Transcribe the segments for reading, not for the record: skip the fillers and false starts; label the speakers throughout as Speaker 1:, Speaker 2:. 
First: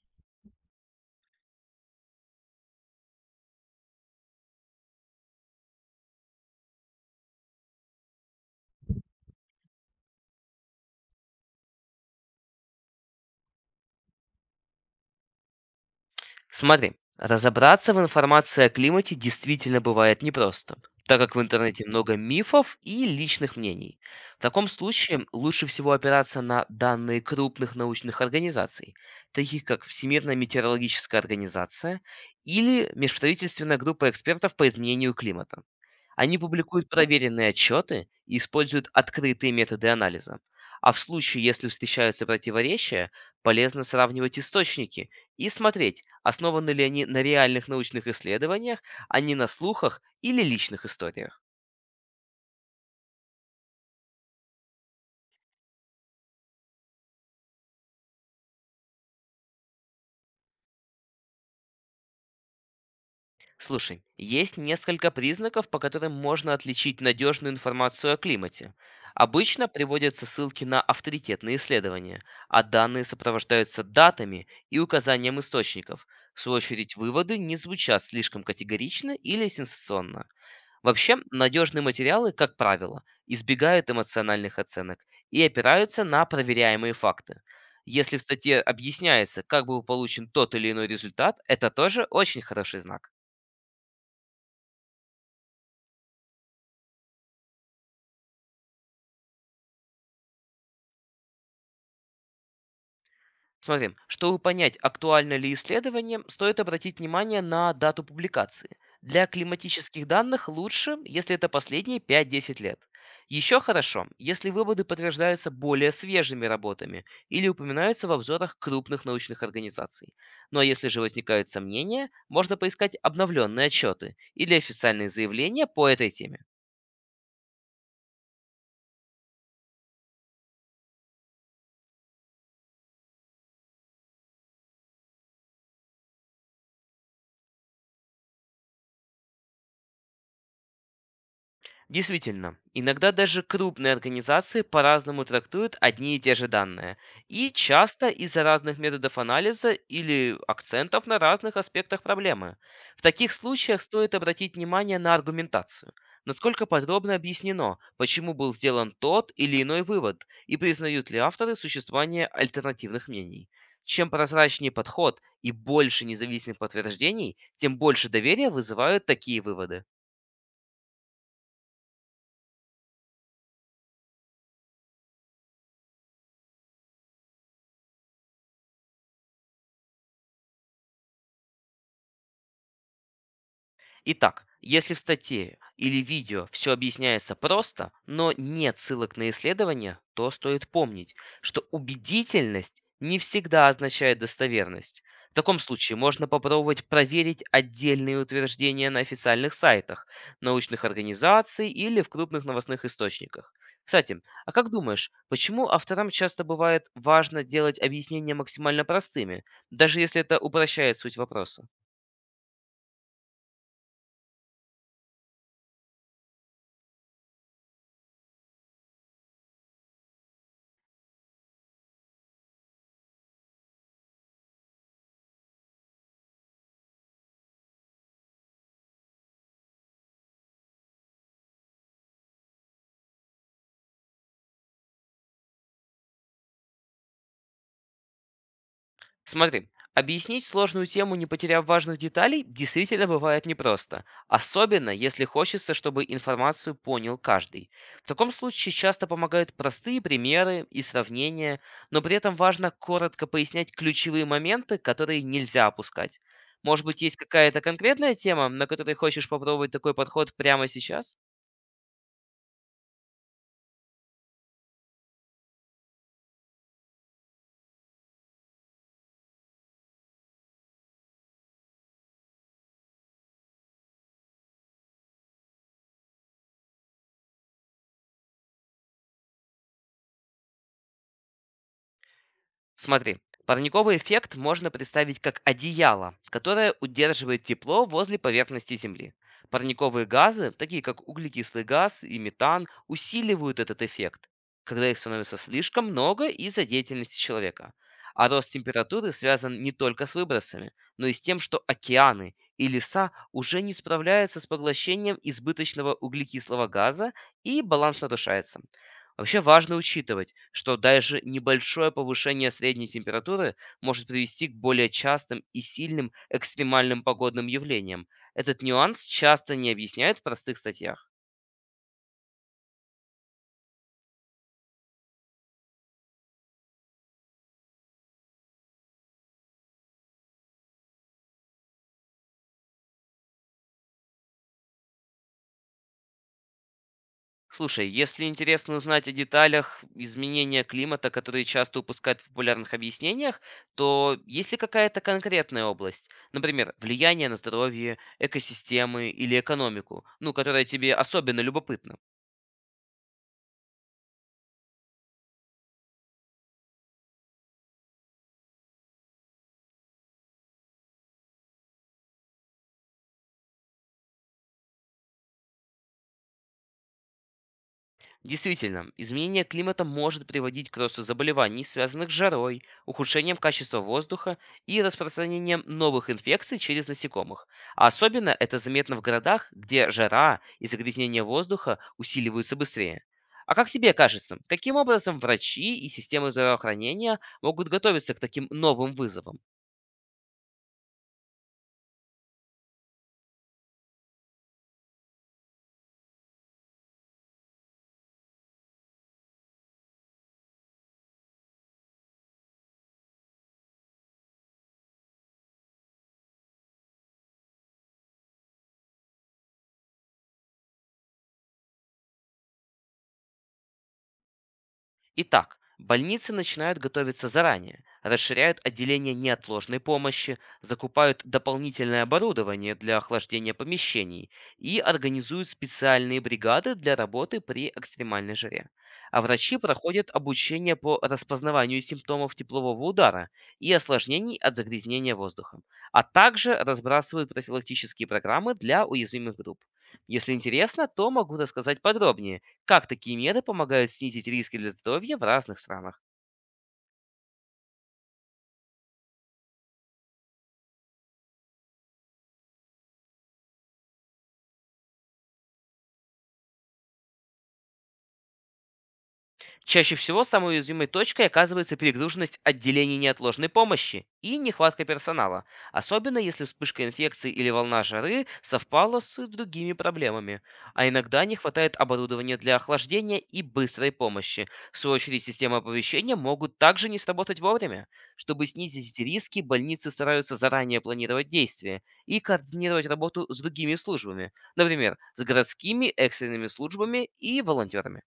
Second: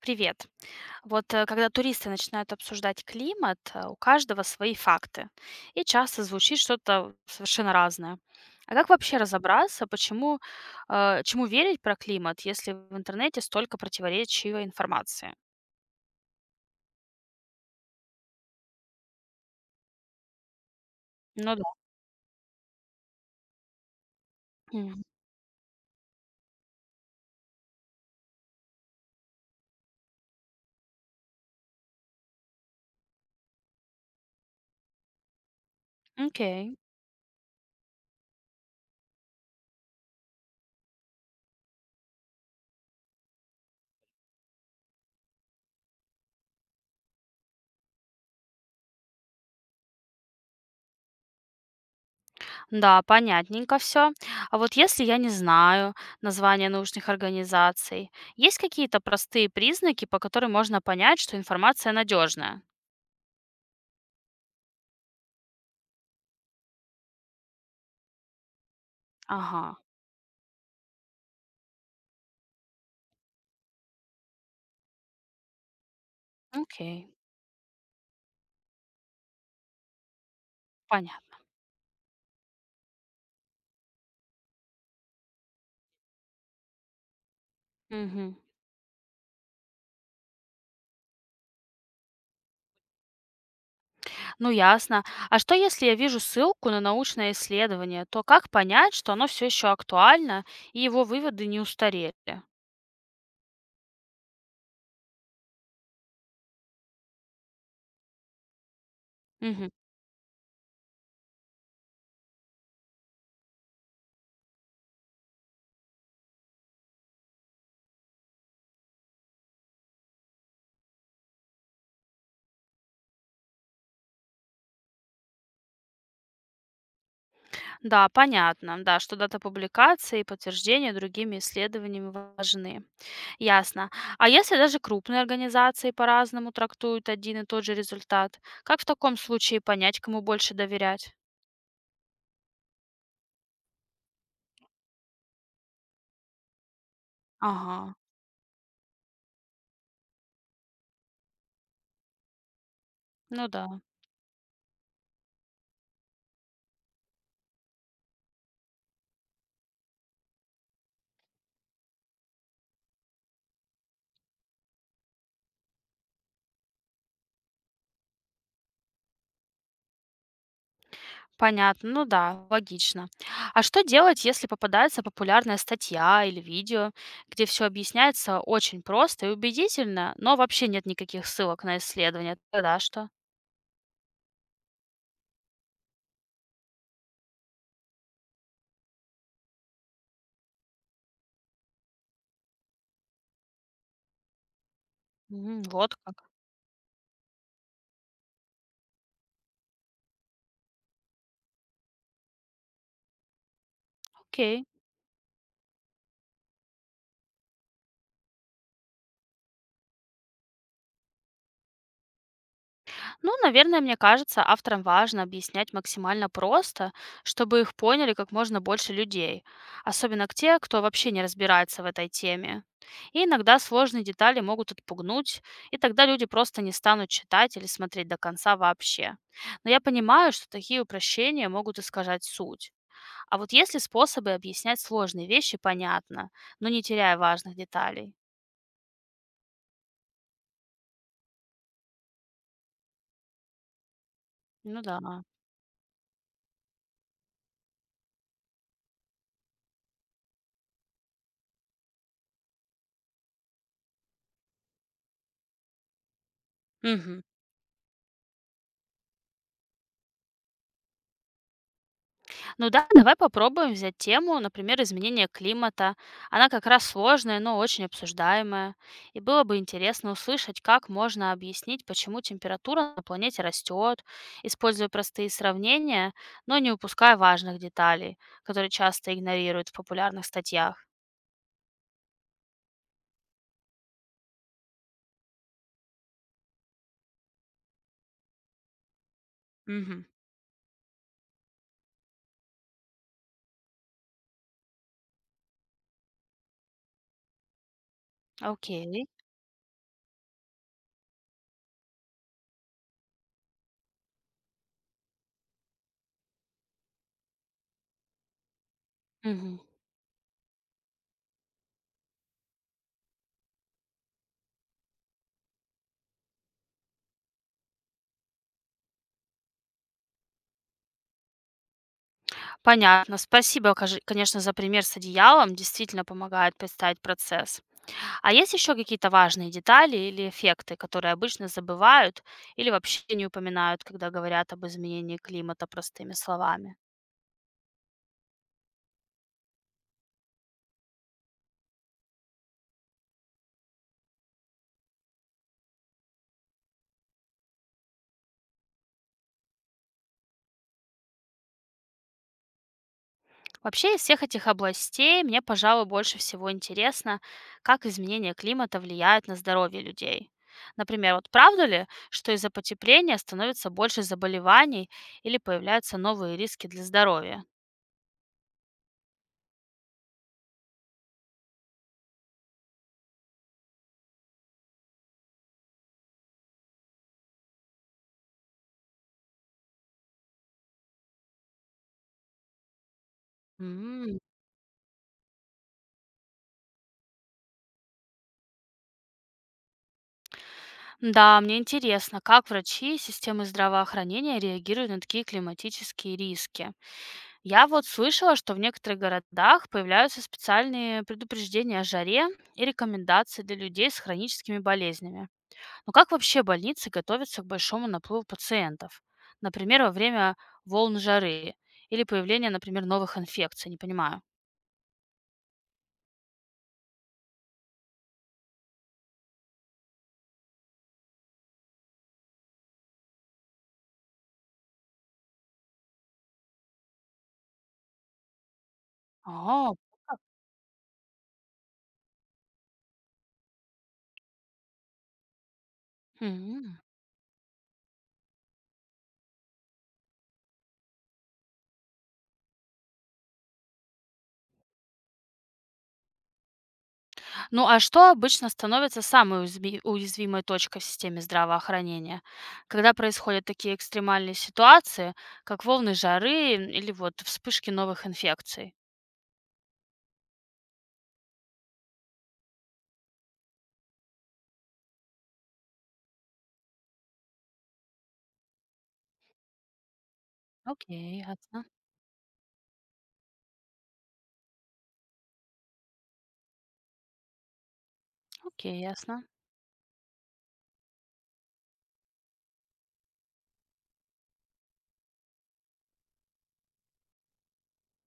Speaker 1: Привет. Вот когда туристы начинают обсуждать климат, у каждого свои факты. И часто звучит что-то совершенно разное. А как вообще разобраться, чему верить про климат, если в интернете столько противоречивой информации?
Speaker 2: Смотри, разобраться в информации о климате действительно бывает непросто, так как в
Speaker 1: Ну да.
Speaker 2: интернете много мифов и личных мнений. В таком
Speaker 1: Мгм.
Speaker 2: случае лучше всего опираться на данные крупных научных организаций, таких как Всемирная метеорологическая организация или Межправительственная группа экспертов по изменению климата. Они
Speaker 1: Окей.
Speaker 2: публикуют проверенные отчеты и используют открытые методы анализа. А в случае, если встречаются противоречия, полезно сравнивать источники и смотреть, основаны ли они на реальных научных исследованиях, а не на слухах или личных историях.
Speaker 1: Да, понятненько все. А вот если я не знаю названия научных организаций, есть какие-то простые признаки, по которым можно понять, что информация надежная?
Speaker 2: Слушай, есть несколько признаков, по которым можно отличить надежную информацию о климате.
Speaker 1: Ага,
Speaker 2: Обычно приводятся ссылки на авторитетные исследования, а данные сопровождаются датами и указанием источников. В свою очередь,
Speaker 1: окей,
Speaker 2: выводы не звучат слишком категорично или сенсационно. Вообще,
Speaker 1: понятно.
Speaker 2: надежные материалы, как правило, избегают эмоциональных оценок и опираются на проверяемые факты. Если в
Speaker 1: Мгм.
Speaker 2: статье объясняется, как был получен тот или иной результат, это тоже очень хороший знак.
Speaker 1: Ну, ясно. А что, если я вижу ссылку на научное исследование, то как понять, что оно все еще актуально и его выводы не устарели?
Speaker 2: Смотри, чтобы понять, актуально ли исследование, стоит обратить внимание на дату публикации. Для
Speaker 1: Мгм.
Speaker 2: климатических данных лучше, если это последние 5–10 лет. Еще хорошо, если выводы подтверждаются более свежими работами или упоминаются в обзорах крупных научных организаций. Ну а если же возникают сомнения, можно поискать обновленные отчеты или официальные заявления по этой теме.
Speaker 1: Да, понятно, да, что дата публикации и подтверждение другими исследованиями важны. Ясно. А если даже крупные организации по-разному трактуют один и тот же результат, как в таком случае понять, кому больше доверять?
Speaker 2: Действительно, иногда даже крупные организации по-разному трактуют одни и те же данные, и
Speaker 1: Ага,
Speaker 2: часто из-за разных методов анализа или акцентов на разных аспектах проблемы. В таких
Speaker 1: ну да.
Speaker 2: случаях стоит обратить внимание на аргументацию, насколько подробно объяснено, почему был сделан тот или иной вывод, и признают ли авторы существование альтернативных мнений. Чем прозрачнее подход и больше независимых подтверждений, тем больше доверия вызывают такие выводы.
Speaker 1: Понятно, ну да, логично. А что делать, если попадается популярная статья или видео, где все объясняется очень просто и убедительно, но вообще нет никаких ссылок на исследования? Тогда что?
Speaker 2: Итак, если в статье или видео все объясняется просто, но нет ссылок на исследования, то стоит помнить, что убедительность не всегда означает достоверность. В таком случае
Speaker 1: Вот как.
Speaker 2: можно попробовать проверить отдельные утверждения на официальных сайтах, научных организаций или в крупных новостных источниках. Кстати, а
Speaker 1: Окей.
Speaker 2: как думаешь, почему авторам часто бывает важно делать объяснения максимально простыми, даже если это упрощает суть вопроса?
Speaker 1: Ну, наверное, мне кажется, авторам важно объяснять максимально просто, чтобы их поняли как можно больше людей, особенно к те, кто вообще не разбирается в этой теме. И иногда сложные детали могут отпугнуть, и тогда люди просто не станут читать или смотреть до конца вообще. Но я понимаю, что такие упрощения могут искажать суть. А вот есть ли способы объяснять сложные вещи понятно, но не теряя важных деталей?
Speaker 2: Смотри, объяснить сложную тему, не потеряв важных деталей, действительно бывает непросто,
Speaker 1: Ну
Speaker 2: особенно
Speaker 1: да.
Speaker 2: если хочется, чтобы информацию понял каждый. В таком случае часто помогают простые примеры и сравнения, но при этом важно коротко пояснять ключевые моменты, которые нельзя опускать. Может быть, есть
Speaker 1: Мгм.
Speaker 2: какая-то конкретная тема, на которой хочешь попробовать такой подход прямо сейчас?
Speaker 1: Ну да, давай попробуем взять тему, например, изменение климата. Она как раз сложная, но очень обсуждаемая. И было бы интересно услышать, как можно объяснить, почему температура на планете растет, используя простые сравнения, но не упуская важных деталей, которые часто игнорируют в популярных статьях.
Speaker 2: Смотри, парниковый эффект можно представить как одеяло, которое удерживает тепло возле поверхности Земли.
Speaker 1: Мгм.
Speaker 2: Парниковые газы, такие как углекислый газ и метан, усиливают этот эффект, когда их становится слишком много из-за деятельности человека. А рост
Speaker 1: Окей.
Speaker 2: температуры связан не только с выбросами, но и с тем, что океаны и леса уже не справляются с поглощением избыточного углекислого газа и баланс нарушается. Вообще
Speaker 1: Мгм.
Speaker 2: важно учитывать, что даже небольшое повышение средней температуры может привести к более частым и сильным экстремальным погодным явлениям. Этот нюанс часто не объясняют в простых статьях.
Speaker 1: Понятно. Спасибо, конечно, за пример с одеялом. Действительно помогает представить процесс. А есть еще какие-то важные детали или эффекты, которые обычно забывают или вообще не упоминают, когда говорят об изменении климата простыми словами?
Speaker 2: Слушай, если интересно узнать о деталях изменения климата, которые часто упускают в популярных объяснениях, то есть ли какая-то конкретная область, например, влияние на здоровье, экосистемы или экономику, ну, которая тебе особенно любопытна?
Speaker 1: Вообще из всех этих областей мне, пожалуй, больше всего интересно, как изменение климата влияет на здоровье людей. Например, вот правда ли, что из-за потепления становится больше заболеваний или появляются новые риски для здоровья?
Speaker 2: Действительно, изменение климата может приводить к росту заболеваний, связанных с жарой, ухудшением качества воздуха и распространением новых инфекций через насекомых. А особенно это заметно в городах, где жара и загрязнение воздуха усиливаются быстрее. А как тебе
Speaker 1: М,
Speaker 2: кажется, каким образом врачи и системы здравоохранения могут готовиться к таким новым вызовам?
Speaker 1: Да, мне интересно, как врачи и системы здравоохранения реагируют на такие климатические риски. Я вот слышала, что в некоторых городах появляются специальные предупреждения о жаре и рекомендации для людей с хроническими болезнями. Но как вообще больницы готовятся к большому наплыву пациентов? Например, во время волн жары или появления, например, новых инфекций, не понимаю.
Speaker 2: Итак, больницы начинают готовиться заранее, расширяют отделение неотложной помощи, закупают дополнительное оборудование для охлаждения помещений и организуют специальные бригады для работы при экстремальной жаре. А врачи
Speaker 1: О.
Speaker 2: проходят обучение по распознаванию симптомов теплового удара и осложнений от загрязнения воздухом, а также
Speaker 1: Мгм.
Speaker 2: разбрасывают профилактические программы для уязвимых групп. Если интересно, то могу рассказать подробнее, как такие меры помогают снизить риски для здоровья в разных странах?
Speaker 1: Ну а что обычно становится самой уязвимой точкой в системе здравоохранения, когда происходят такие экстремальные ситуации, как волны жары или вот вспышки новых инфекций?
Speaker 2: Чаще всего самой уязвимой точкой оказывается перегруженность отделений неотложной помощи и нехватка персонала, особенно если вспышка инфекции или волна жары совпала с другими проблемами. А
Speaker 1: Окей,
Speaker 2: иногда не
Speaker 1: ясно.
Speaker 2: хватает оборудования для охлаждения и быстрой помощи. В свою очередь, системы оповещения могут также не сработать вовремя. Чтобы
Speaker 1: Окей,
Speaker 2: снизить эти
Speaker 1: ясно.
Speaker 2: риски, больницы стараются заранее планировать действия и координировать работу с другими службами, например, с городскими экстренными службами и волонтерами.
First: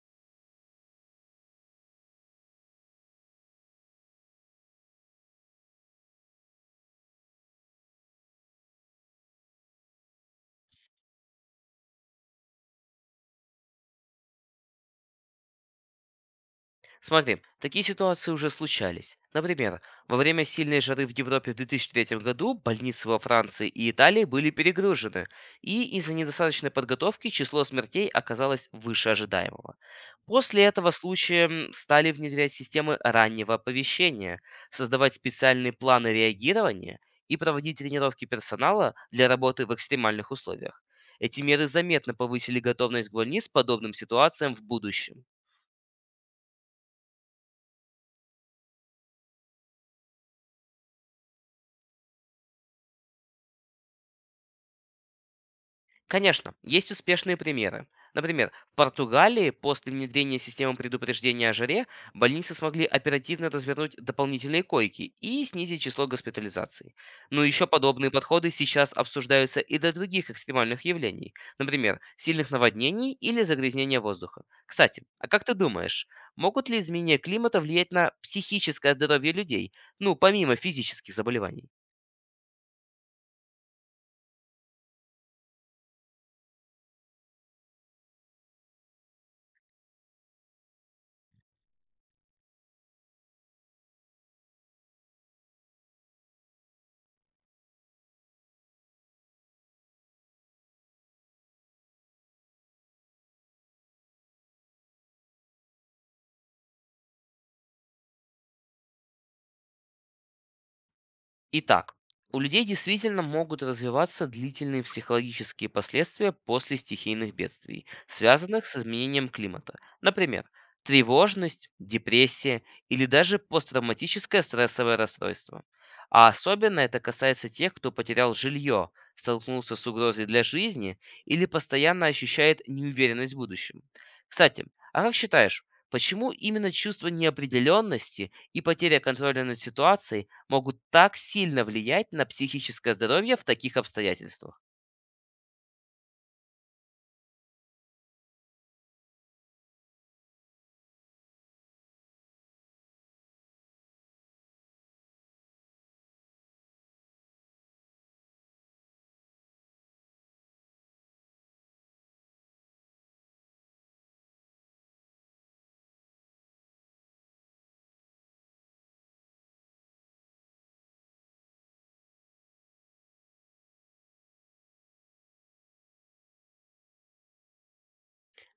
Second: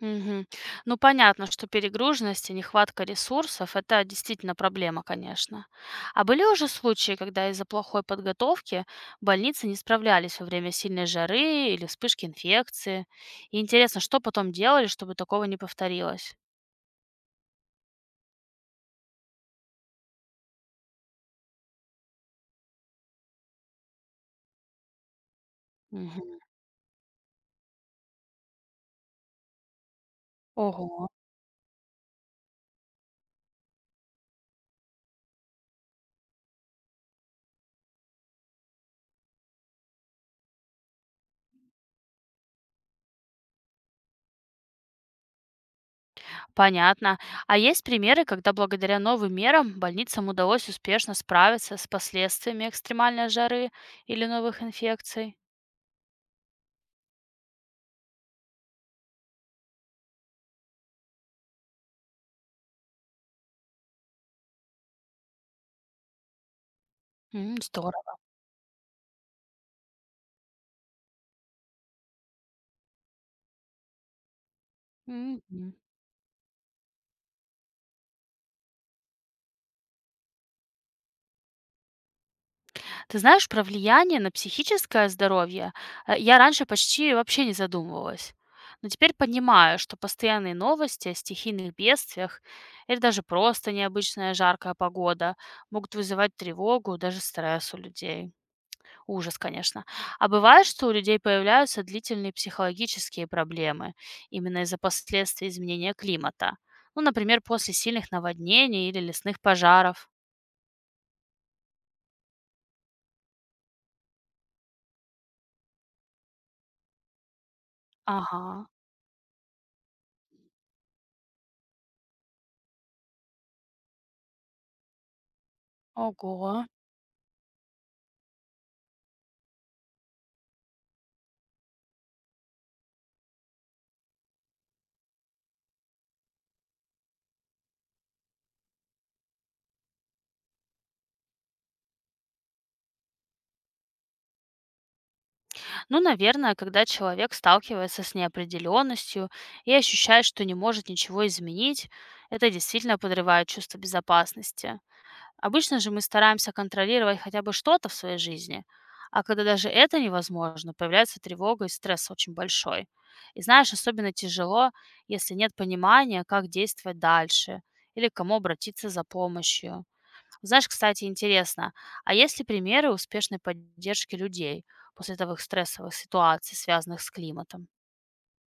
Speaker 1: Мгм. Ну, понятно, что перегруженность и нехватка ресурсов– это действительно проблема, конечно. А были уже случаи, когда из-за плохой подготовки больницы не справлялись во время сильной жары или вспышки инфекции? И интересно, что потом делали, чтобы такого не повторилось?
Speaker 2: Смотри, такие ситуации уже случались. Например, во время сильной жары в Европе в 2003 году больницы во Франции и Италии были перегружены, и из-за
Speaker 1: Мгм.
Speaker 2: недостаточной подготовки число смертей оказалось выше ожидаемого. После этого
Speaker 1: Ого,
Speaker 2: случая стали внедрять системы раннего оповещения, создавать специальные планы реагирования и проводить тренировки персонала для работы в экстремальных условиях. Эти меры заметно повысили готовность больниц к подобным ситуациям в будущем.
Speaker 1: понятно. А есть примеры, когда благодаря новым мерам больницам удалось успешно справиться с последствиями экстремальной жары или новых инфекций?
Speaker 2: Конечно, есть успешные примеры. Например, в Португалии после внедрения системы предупреждения о жаре больницы смогли оперативно развернуть дополнительные койки и снизить число госпитализаций. Но еще подобные
Speaker 1: Здорово.
Speaker 2: подходы сейчас обсуждаются и для других экстремальных явлений, например, сильных наводнений или загрязнения воздуха. Кстати, а как ты
Speaker 1: Мгм.
Speaker 2: думаешь, могут ли изменения климата влиять на психическое здоровье людей, ну, помимо физических заболеваний?
Speaker 1: Ты знаешь, про влияние на психическое здоровье, я раньше почти вообще не задумывалась. Но теперь понимаю, что постоянные новости о стихийных бедствиях или даже просто необычная жаркая погода могут вызывать тревогу, даже стресс у людей. Ужас, конечно. А бывает, что у людей появляются длительные психологические проблемы именно из-за последствий изменения климата. Ну, например, после сильных наводнений или лесных пожаров.
Speaker 2: Итак, у людей действительно могут развиваться длительные психологические последствия после стихийных бедствий, связанных
Speaker 1: Ага.
Speaker 2: с изменением климата. Например, тревожность, депрессия или даже посттравматическое стрессовое расстройство. А
Speaker 1: Ого.
Speaker 2: особенно это касается тех, кто потерял жилье, столкнулся с угрозой для жизни или постоянно ощущает неуверенность в будущем. Кстати, а как считаешь, почему именно чувство неопределенности и потеря контроля над ситуацией могут так сильно влиять на психическое здоровье в таких обстоятельствах?
Speaker 1: Ну, наверное, когда человек сталкивается с неопределенностью и ощущает, что не может ничего изменить, это действительно подрывает чувство безопасности. Обычно же мы стараемся контролировать хотя бы что-то в своей жизни, а когда даже это невозможно, появляется тревога и стресс очень большой. И знаешь, особенно тяжело, если нет понимания, как действовать дальше или к кому обратиться за помощью. Знаешь, кстати, интересно, а есть ли примеры успешной поддержки людей после таких стрессовых ситуаций, связанных с климатом?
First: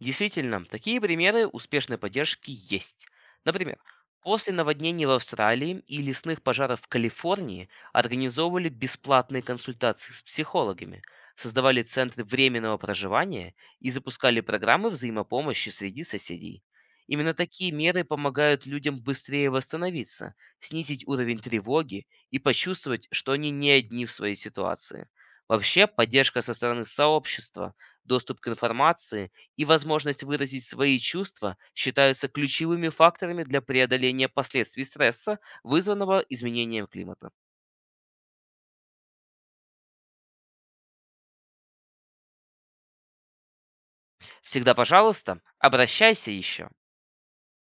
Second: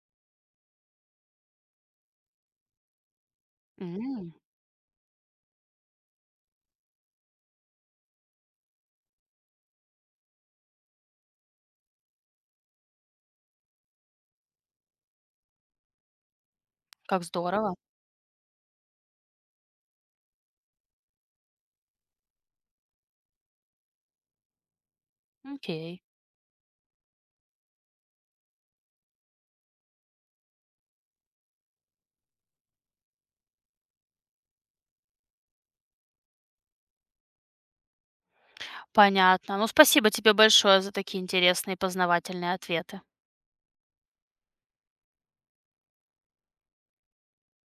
Speaker 2: Действительно, такие примеры успешной поддержки есть. Например,
Speaker 1: М,
Speaker 2: после наводнений в Австралии и лесных пожаров в Калифорнии организовывали бесплатные консультации с психологами, создавали центры временного проживания и запускали программы взаимопомощи среди соседей.
Speaker 1: Как
Speaker 2: Именно такие
Speaker 1: здорово.
Speaker 2: меры помогают людям быстрее восстановиться, снизить уровень тревоги и почувствовать, что они не одни в своей ситуации. Вообще,
Speaker 1: Окей.
Speaker 2: поддержка со стороны сообщества, доступ к информации и возможность выразить свои чувства считаются ключевыми факторами для преодоления последствий стресса, вызванного изменением климата.
Speaker 1: Понятно. Ну, спасибо тебе большое за такие интересные и познавательные ответы.
Speaker 2: Всегда, пожалуйста, обращайся еще.